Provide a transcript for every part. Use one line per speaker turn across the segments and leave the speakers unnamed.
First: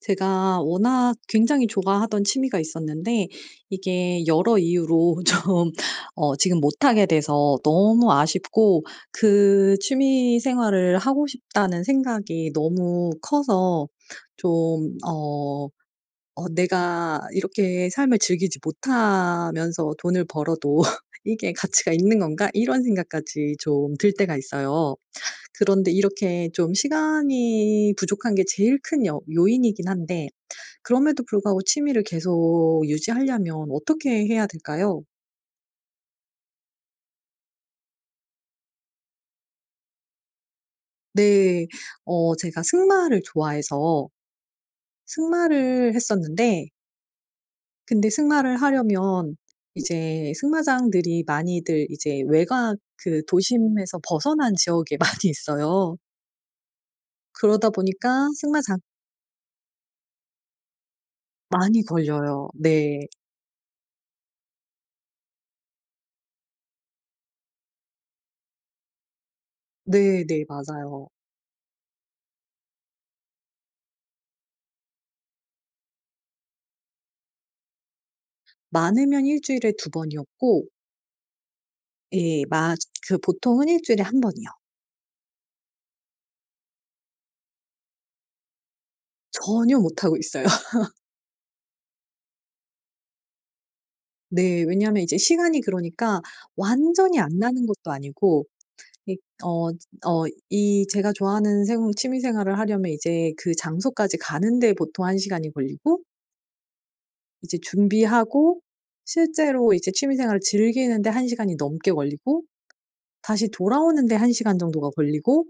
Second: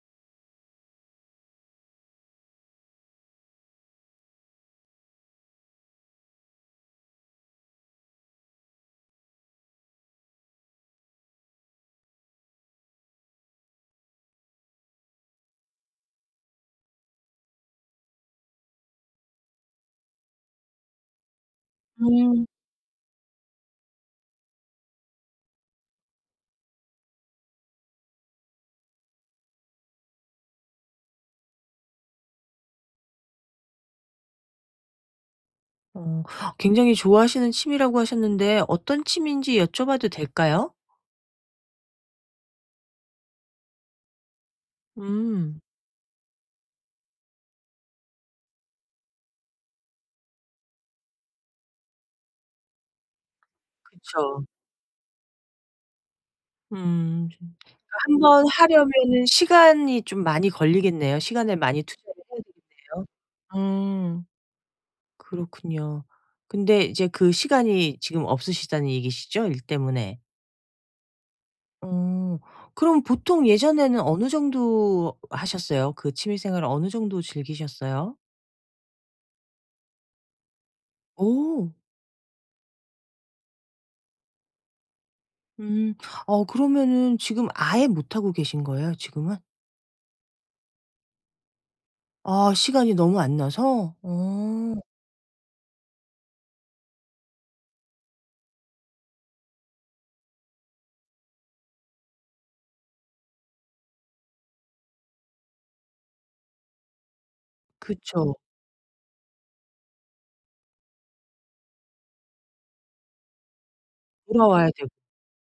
제가 워낙 굉장히 좋아하던 취미가 있었는데 이게 여러 이유로 좀 지금 못하게 돼서 너무 아쉽고 그 취미 생활을 하고 싶다는 생각이 너무 커서 좀 내가 이렇게 삶을 즐기지 못하면서 돈을 벌어도 '이게 가치가 있는
음.
건가?' 이런 생각까지 좀 들 때가 있어요. 그런데 이렇게 좀 시간이 부족한 게 제일 큰 요인이긴 한데, 그럼에도 불구하고 취미를 계속 유지하려면 어떻게 해야 될까요?
어 굉장히 좋아하시는 취미라고 하셨는데 어떤 취미인지 여쭤봐도 될까요?
네. 제가 승마를 좋아해서
음.
승마를 했었는데, 근데 승마를 하려면 이제 승마장들이 많이들 이제 외곽 그 도심에서
그쵸.
벗어난 지역에 많이 있어요.
음.
그러다 보니까
한번
승마장
하려면은 시간이 좀 많이 걸리겠네요. 시간을
많이
많이 투자를 해야
걸려요. 네.
되겠네요. 음. 그렇군요. 근데 이제 그 시간이 지금 없으시다는 얘기시죠? 일 때문에?
네네, 맞아요.
어. 그럼 보통 예전에는 어느 정도 하셨어요? 그 취미 생활을 어느 정도 즐기셨어요?
많으면 일 주일에 두 번이었고,
오.
예 마 그 보통은 일 주일에 한 번이요.
음. 어 그러면은 지금 아예 못 하고 계신 거예요 지금은?
전혀 못하고 있어요.
아 시간이 너무 안 나서?
네.
어.
왜냐하면 이제 시간이 그러니까 완전히 안 나는 것도 아니고, 이 어 어 이 제가 좋아하는 생 취미 생활을 하려면 이제 그 장소까지 가는 데 보통 한 시간이 걸리고, 이제
그쵸.
준비하고 실제로 이제 취미 생활을 즐기는 데 한 시간이 넘게 걸리고, 다시 돌아오는 데 1시간
돌아와야 되고.
정도가 걸리고.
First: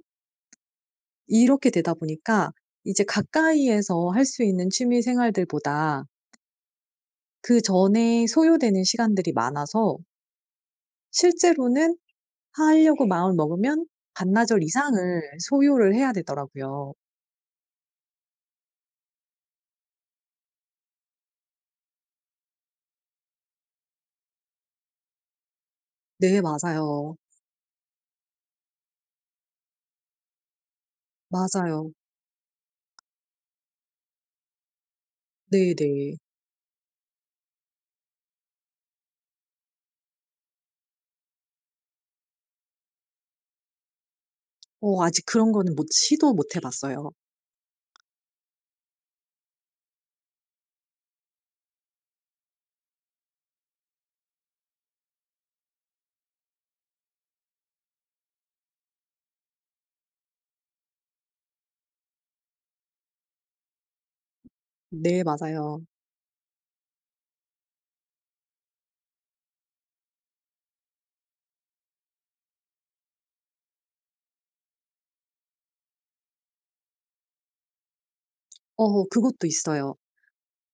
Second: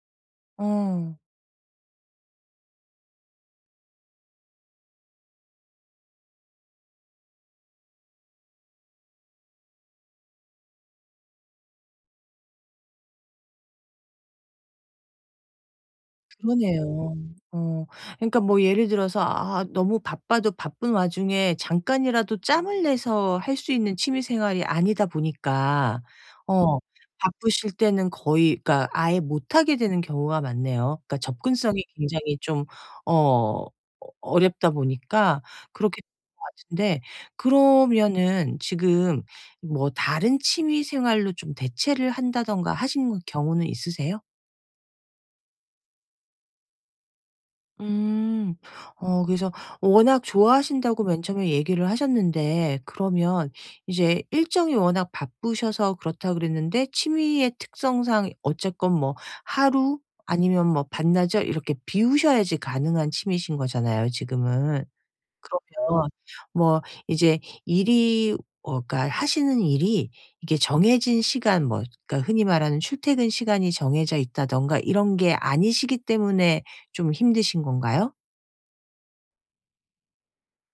어.
이렇게 되다 보니까 이제 가까이에서 할 수 있는 취미 생활들보다 그전에 소요되는 시간들이 많아서, 실제로는 하려고 마음을 먹으면 반나절 이상을 소요를 해야 되더라고요.
그러네요. 어. 그러니까 뭐 예를 들어서 아 너무 바빠도 바쁜 와중에 잠깐이라도 짬을 내서 할 수 있는 취미 생활이 아니다 보니까
네
어
맞아요.
바쁘실 때는 거의 그러니까 아예 못 하게 되는 경우가 많네요. 그러니까 접근성이
맞아요.
굉장히 좀 어 어렵다 보니까 그렇게 되는
네네.
것 같은데 그러면은 지금 뭐 다른 취미 생활로 좀 대체를 한다든가 하신 경우는 있으세요?
아직 그런 거는 못 시도 못해 봤어요.
음. 어 그래서 워낙 좋아하신다고 맨 처음에 얘기를 하셨는데 그러면 이제 일정이 워낙 바쁘셔서 그렇다 그랬는데 취미의 특성상 어쨌건 뭐 하루 아니면 뭐 반나절 이렇게 비우셔야지 가능한 취미신 거잖아요 지금은.
네 맞아요.
그러면 뭐 이제 일이 어 그러니까 하시는 일이 이게 정해진 시간 뭐 그러니까 흔히 말하는 출퇴근 시간이 정해져 있다든가 이런 게 아니시기 때문에 좀 힘드신 건가요?
그것도 있어요.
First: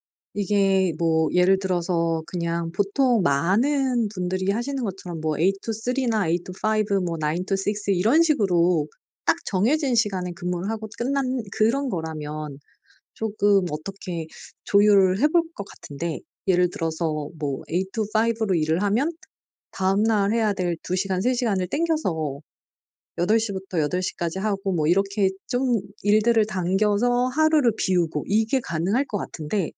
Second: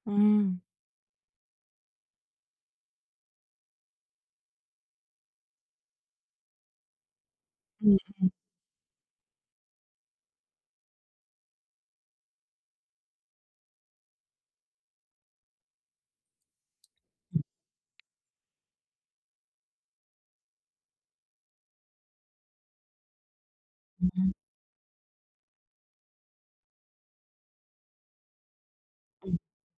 음.
이게 뭐 예를 들어서 그냥 보통 많은 분들이 하시는 것처럼 뭐 8 to 3 나 8 to 5뭐 나인 to 6
음.
이런 식으로 딱 정해진 시간에 근무를 하고 끝난 그런 거라면 조금 어떻게 조율을 해볼 것 같은데. 예를 들어서
음.
뭐 8 to 5 로 일을 하면 다음날 해야 될 2 시간, 3 시간을 땡겨서 8 시부터 8 시까지 하고 뭐 이렇게 좀 일들을 당겨서 하루를 비우고 이게 가능할 것
음.
같은데,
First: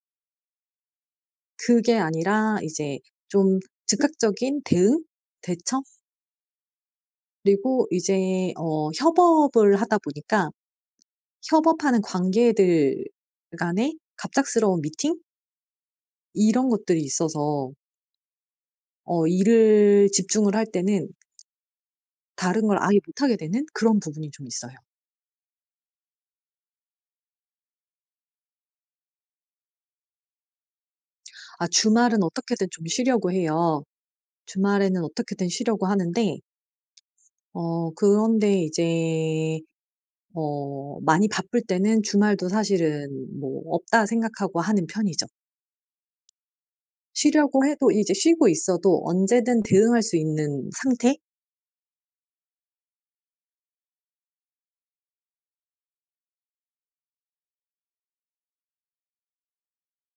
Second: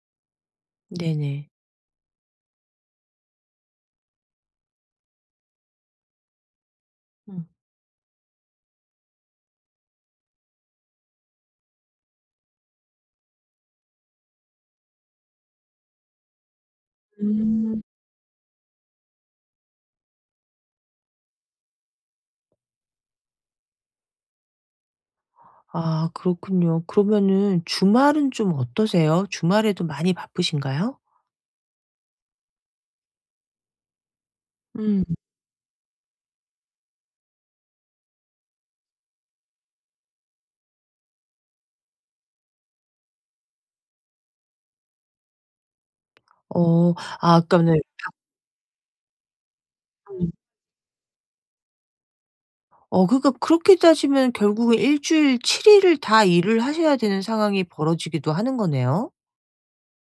네네.
그게 아니라 이제 좀 즉각적인 대응, 대처,
음.
그리고 이제 협업을 하다 보니까 협업하는 관계들 간의 갑작스러운 미팅 이런 것들이 있어서
음.
일을 집중을 할 때는 다른 걸 아예 못하게 되는 그런 부분이 좀 있어요.
아 그렇군요. 그러면은 주말은 좀 어떠세요? 주말에도 많이 바쁘신가요?
아, 주말은 어떻게든 좀 쉬려고 해요. 주말에는
음.
어떻게든 쉬려고 하는데, 그런데 이제 많이 바쁠 때는 주말도 사실은 뭐 없다 생각하고 하는 편이죠.
어. 아
쉬려고
아까는
해도 이제 쉬고 있어도 언제든 대응할 수 있는 상태?
어 그러니까 그렇게 따지면 결국은 일 주일 7 일을 다 일을 하셔야 되는 상황이 벌어지기도 하는 거네요?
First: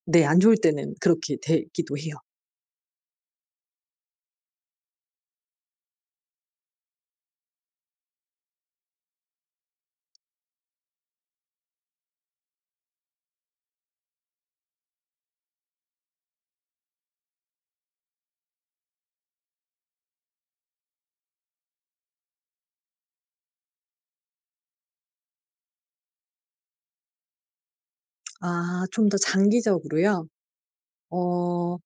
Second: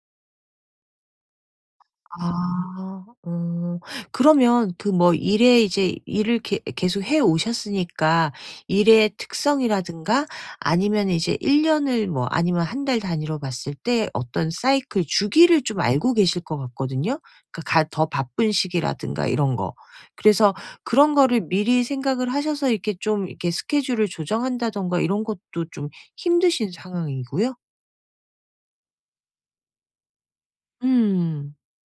네, 안 좋을 때는 그렇게 되기도 해요.
아. 어. 그러면 그 뭐 일에 이제 일을 계 계속 해 오셨으니까 일의 특성이라든가 아니면 이제 1 년을 뭐 아니면 한 달 단위로 봤을 때 어떤 사이클 주기를 좀 알고 계실 것 같거든요. 그러니까 가 더 바쁜 시기라든가 이런 거. 그래서 그런 거를 미리 생각을 하셔서 이렇게 좀 이렇게 스케줄을 조정한다든가 이런 것도 좀 힘드신 상황이고요.
아, 좀 더 장기적으로요?
음.
어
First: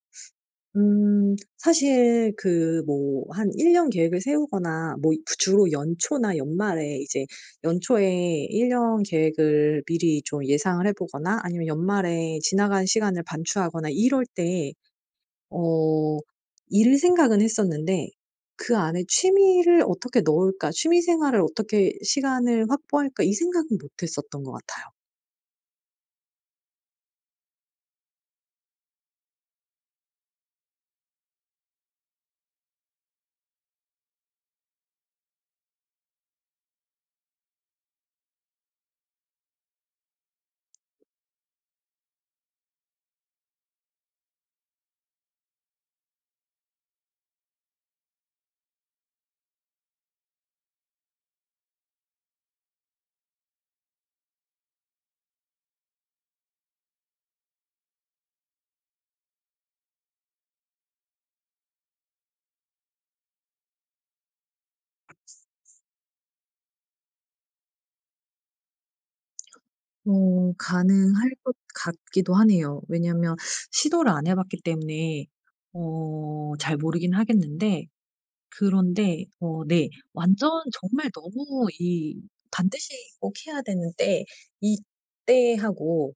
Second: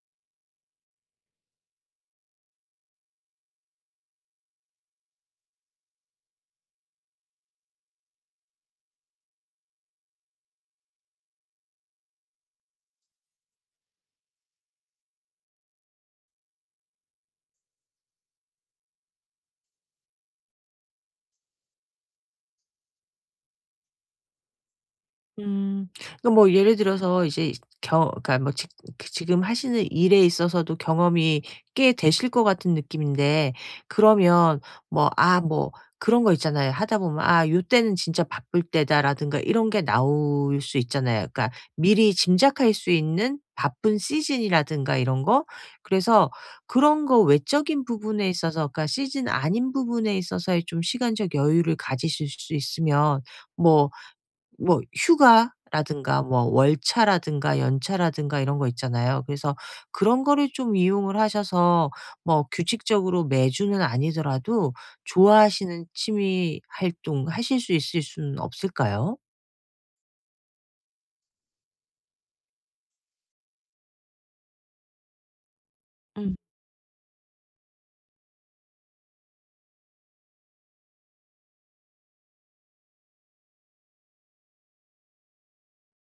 사실 그 뭐 한 1 년 계획을 세우거나 뭐 주로 연초나 연말에 이제 연초에 1년 계획을 미리 좀 예상을 해 보거나 아니면 연말에 지나간 시간을 반추하거나 이럴 때 어 일을 생각은 했었는데, 그 안에 '취미를 어떻게 넣을까? 취미 생활을 어떻게 시간을 확보할까?' 이 생각은 못 했었던 것 같아요.
음. 그러니까 뭐 예를 들어서 이제 겨 그러니까 뭐 직 그 지금 하시는 일에 있어서도 경험이 꽤 되실 것 같은 느낌인데 그러면 뭐 아 뭐 그런 거 있잖아요. 하다 보면 '아 요때는 진짜 바쁠 때다.'라든가 이런 게 나올 수 있잖아요. 그러니까 미리 짐작할 수 있는 바쁜 시즌이라든가 이런 거. 그래서 그런 거 외적인 부분에 있어서 그러니까 시즌 아닌 부분에 있어서의 좀 시간적 여유를 가지실 수 있으면 뭐 뭐 휴가라든가 뭐 월차라든가 연차라든가 이런 거 있잖아요. 그래서 그런 거를 좀 이용을 하셔서 뭐 규칙적으로 매주는 아니더라도 좋아하시는 취미 활동 하실 수 있을 수는 없을까요?
가능할 것 같기도 하네요. 왜냐면 시도를 안 해 봤기 때문에
음.
잘 모르긴 하겠는데, 그런데 네, 완전 정말 너무 이 반드시 꼭 해야 되는데 이때하고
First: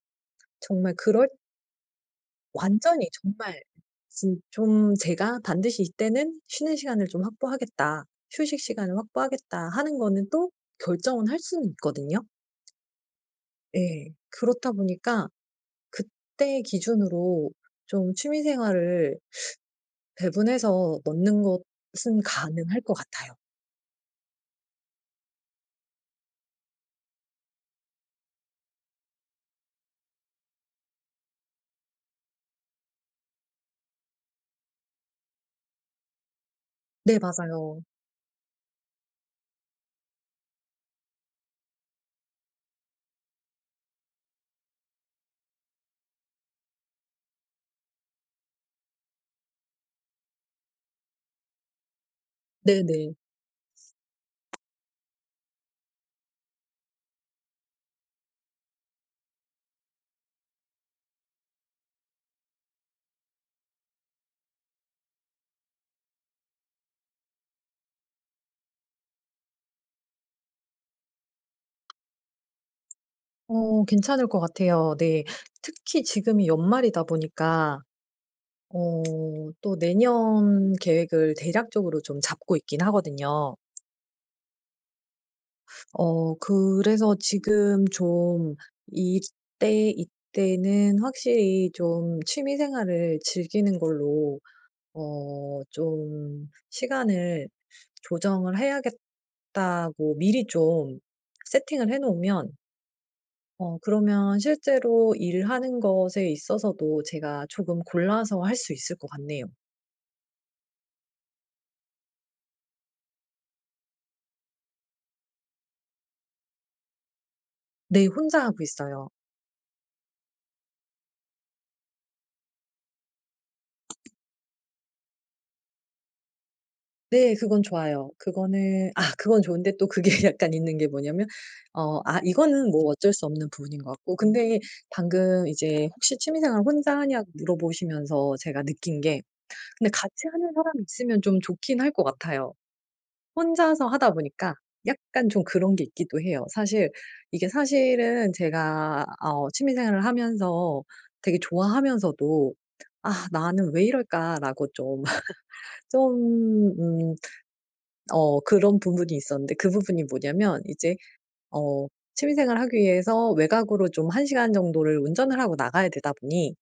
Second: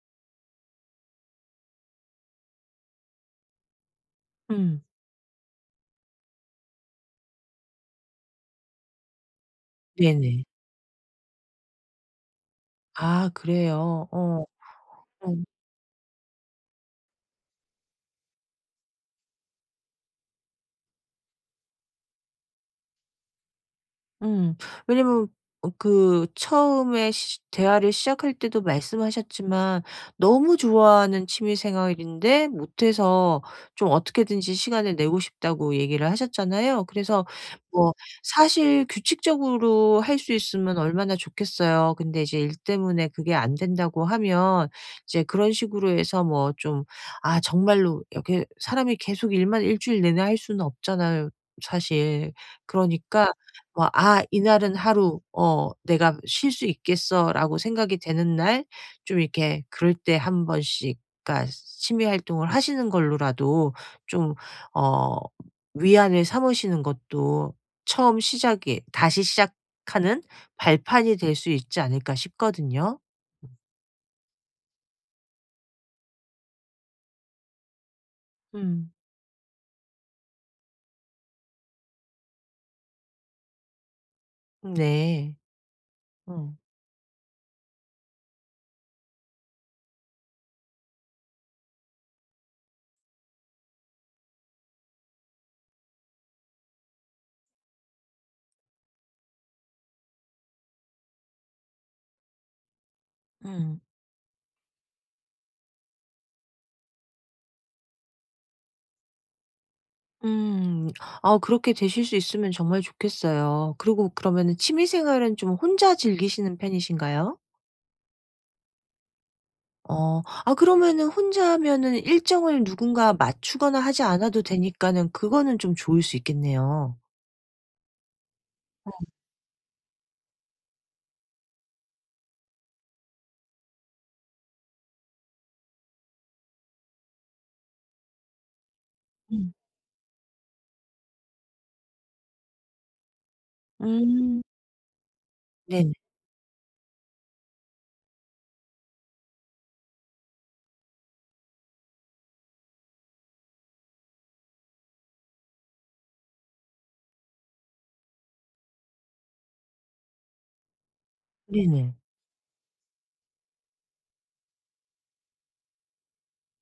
정말 그럴 완전히 정말 진
음.
좀 제가 '반드시 이때는 쉬는 시간을 좀 확보하겠다. 휴식 시간을 확보하겠다.' 하는 거는
네네.
또 결정은 할 수는 있거든요.
아
예.
그래요. 어.
그렇다 보니까
어.
그때 기준으로 좀 취미 생활을 배분해서 넣는 것은 가능할 것 같아요.
음. 왜냐면 어 그 처음에 시 대화를 시작할 때도 말씀하셨지만 너무 좋아하는 취미 생활인데 못해서 좀 어떻게든지 시간을 내고 싶다고 얘기를 하셨잖아요.
네
그래서
맞아요.
뭐 사실 규칙적으로 할 수 있으면 얼마나 좋겠어요. 근데 이제 일 때문에 그게 안 된다고 하면 이제 그런 식으로 해서 뭐 좀 아 정말로 이렇게 사람이 계속 일만 일주일 내내 할 수는 없잖아요 사실.
네네.
그러니까 뭐 '아 이날은 하루 어 내가 쉴 수 있겠어.'라고 생각이 되는 날 좀 이렇게 그럴 때 한 번씩 그러니까 취미 활동을 하시는 걸로라도 좀 어 위안을 삼으시는 것도 처음 시작이 다시 시작하는 발판이 될 수 있지 않을까 싶거든요.
괜찮을 것 같아요. 네. 특히 지금이 연말이다 보니까
음.
어 또 내년 계획을 대략적으로 좀 잡고 있긴 하거든요.
네. 어.
그래서 지금 좀 이때는 확실히 좀 취미 생활을 즐기는 걸로 좀 시간을 조정을 해야겠다고 미리 좀 세팅을 해 놓으면,
음.
그러면 실제로 일하는 것에 있어서도 제가 조금 골라서 할 수 있을 것 같네요.
음. 아 그렇게 되실 수 있으면 정말 좋겠어요. 그리고 그러면은 취미 생활은 좀 혼자 즐기시는 편이신가요?
네, 혼자 하고 있어요.
어. 아 그러면은 혼자 하면은 일정을 누군가 맞추거나 하지 않아도 되니까는 그거는 좀 좋을 수 있겠네요.
네, 그건 좋아요. 그거는 아 그건 좋은데, 또 그게 약간 있는 게 뭐냐면, 이거는 뭐 어쩔 수 없는 부분인 것 같고. 근데 방금 이제 혹시 취미생활 혼자 하냐고 물어보시면서 제가 느낀 게,
음.
근데 같이 하는 사람이 있으면 좀 좋긴 할 것 같아요. 혼자서 하다
음.
보니까 약간 좀 그런 게
네네.
있기도 해요, 사실. 이게 사실은 제가 취미 생활을 하면서 되게 좋아하면서도 '아, 나는 왜 이럴까.'라고 좀 좀 음 그런 부분이 있었는데, 그 부분이 뭐냐면 이제 어
네네.
취미 생활을 하기 위해서 외곽으로 좀 1 시간 정도를 운전을 하고 나가야 되다 보니,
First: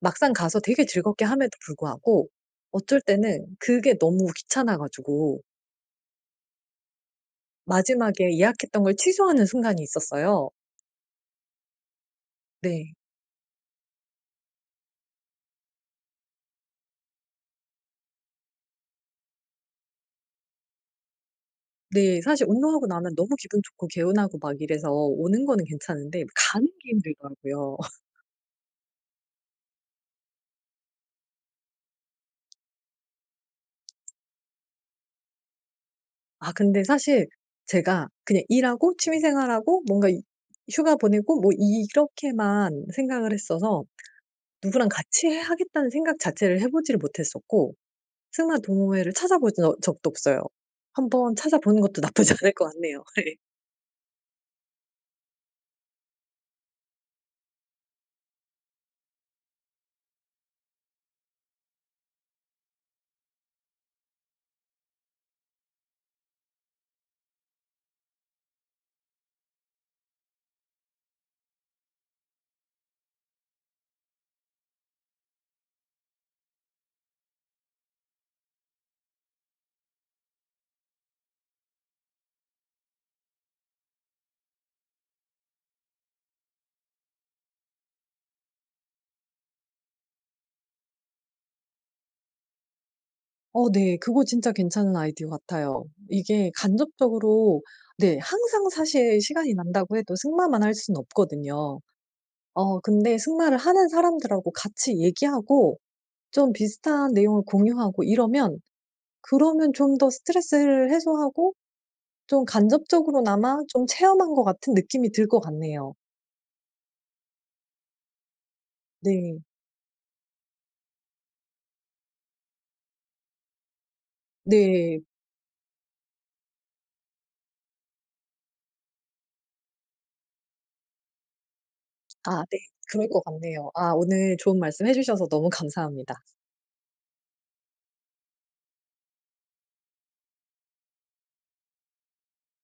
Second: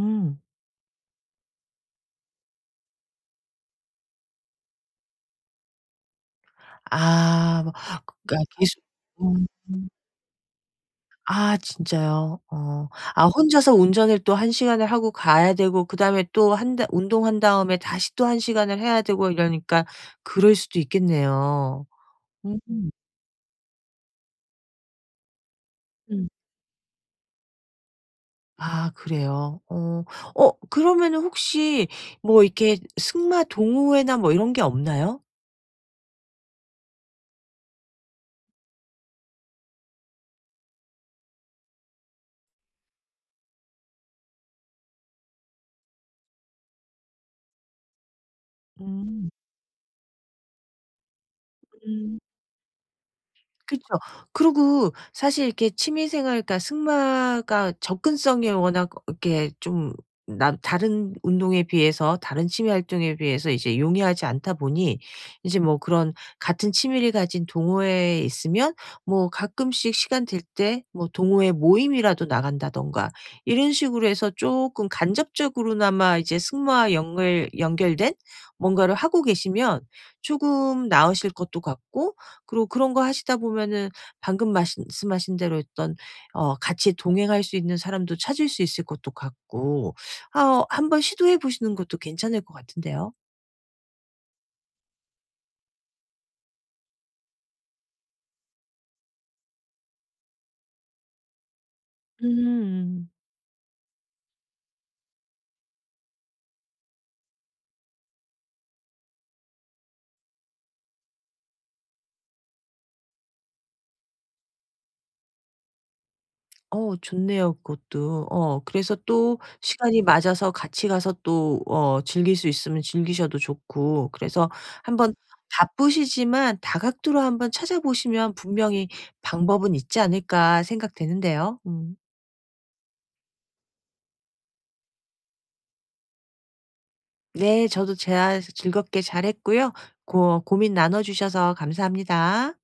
막상 가서 되게 즐겁게 함에도 불구하고 어쩔 때는 그게 너무 귀찮아 가지고
아 뭐
마지막에
그러니까 계속
예약했던 걸 취소하는
음.
순간이 있었어요.
아 진짜요? 어.
네.
아 혼자서 운전을 또 한 시간을 하고 가야 되고 그다음에 또 한 다 운동한 다음에 다시 또 한 시간을 해야 되고 이러니까 그럴 수도 있겠네요.
네. 사실 운동하고 나면 너무 기분 좋고 개운하고 막 이래서 오는 거는 괜찮은데
음.
가는 게 힘들더라고요.
아 그래요? 어. 어 그러면은 혹시 뭐 이렇게 승마 동호회나 뭐 이런 게 없나요?
아 근데 사실 제가 그냥 일하고 취미 생활하고 뭔가 이 휴가 보내고 뭐 이렇게만 생각을 했어서 누구랑 같이 해 하겠다는 생각 자체를 해 보지를 못했었고 승마 동호회를
음.
찾아본 적도 없어요. 한번 찾아보는 것도
음.
나쁘지 않을 것 같네요. 예.
그쵸. 그리고 사실 이렇게 취미 생활과 승마가 접근성이 워낙 이렇게 좀 남 다른 운동에 비해서 다른 취미 활동에 비해서 이제 용이하지 않다 보니 이제 뭐 그런 같은 취미를 가진 동호회에 있으면 뭐 가끔씩 시간 될 때 뭐 동호회 모임이라도 나간다든가 이런 식으로 해서 조금 간접적으로나마 이제 승마와 연결된 뭔가를 하고 계시면 조금 나으실 것도 같고 그리고 그런 거 하시다 보면은 방금 말씀하신 대로 어떤 어 같이 동행할 수 있는 사람도 찾을 수 있을 것도 같고 아 한번 시도해 보시는 것도 괜찮을 것 같은데요.
네, 그거 진짜 괜찮은 아이디어 같아요. 이게 간접적으로, 네, 항상 사실 시간이 난다고 해도 승마만 할 수는 없거든요.
음.
근데 승마를 하는 사람들하고 같이 얘기하고 좀 비슷한 내용을 공유하고 이러면, 그러면 좀 더 스트레스를 해소하고 좀 간접적으로나마 좀 체험한 것 같은 느낌이 들 것 같네요.
어 좋네요 그것도. 어 그래서
네.
또 시간이 맞아서 같이 가서 또 어 즐길 수 있으면 즐기셔도 좋고 그래서
네.
한번 바쁘시지만 다각도로 한번 찾아보시면 분명히 방법은 있지 않을까 생각되는데요. 음.
아 네, 그럴 것 같네요. 아, 오늘 좋은 말씀 해 주셔서 너무 감사합니다.
네. 저도 제가 즐겁게 잘했고요. 고 고민 나눠 주셔서 감사합니다.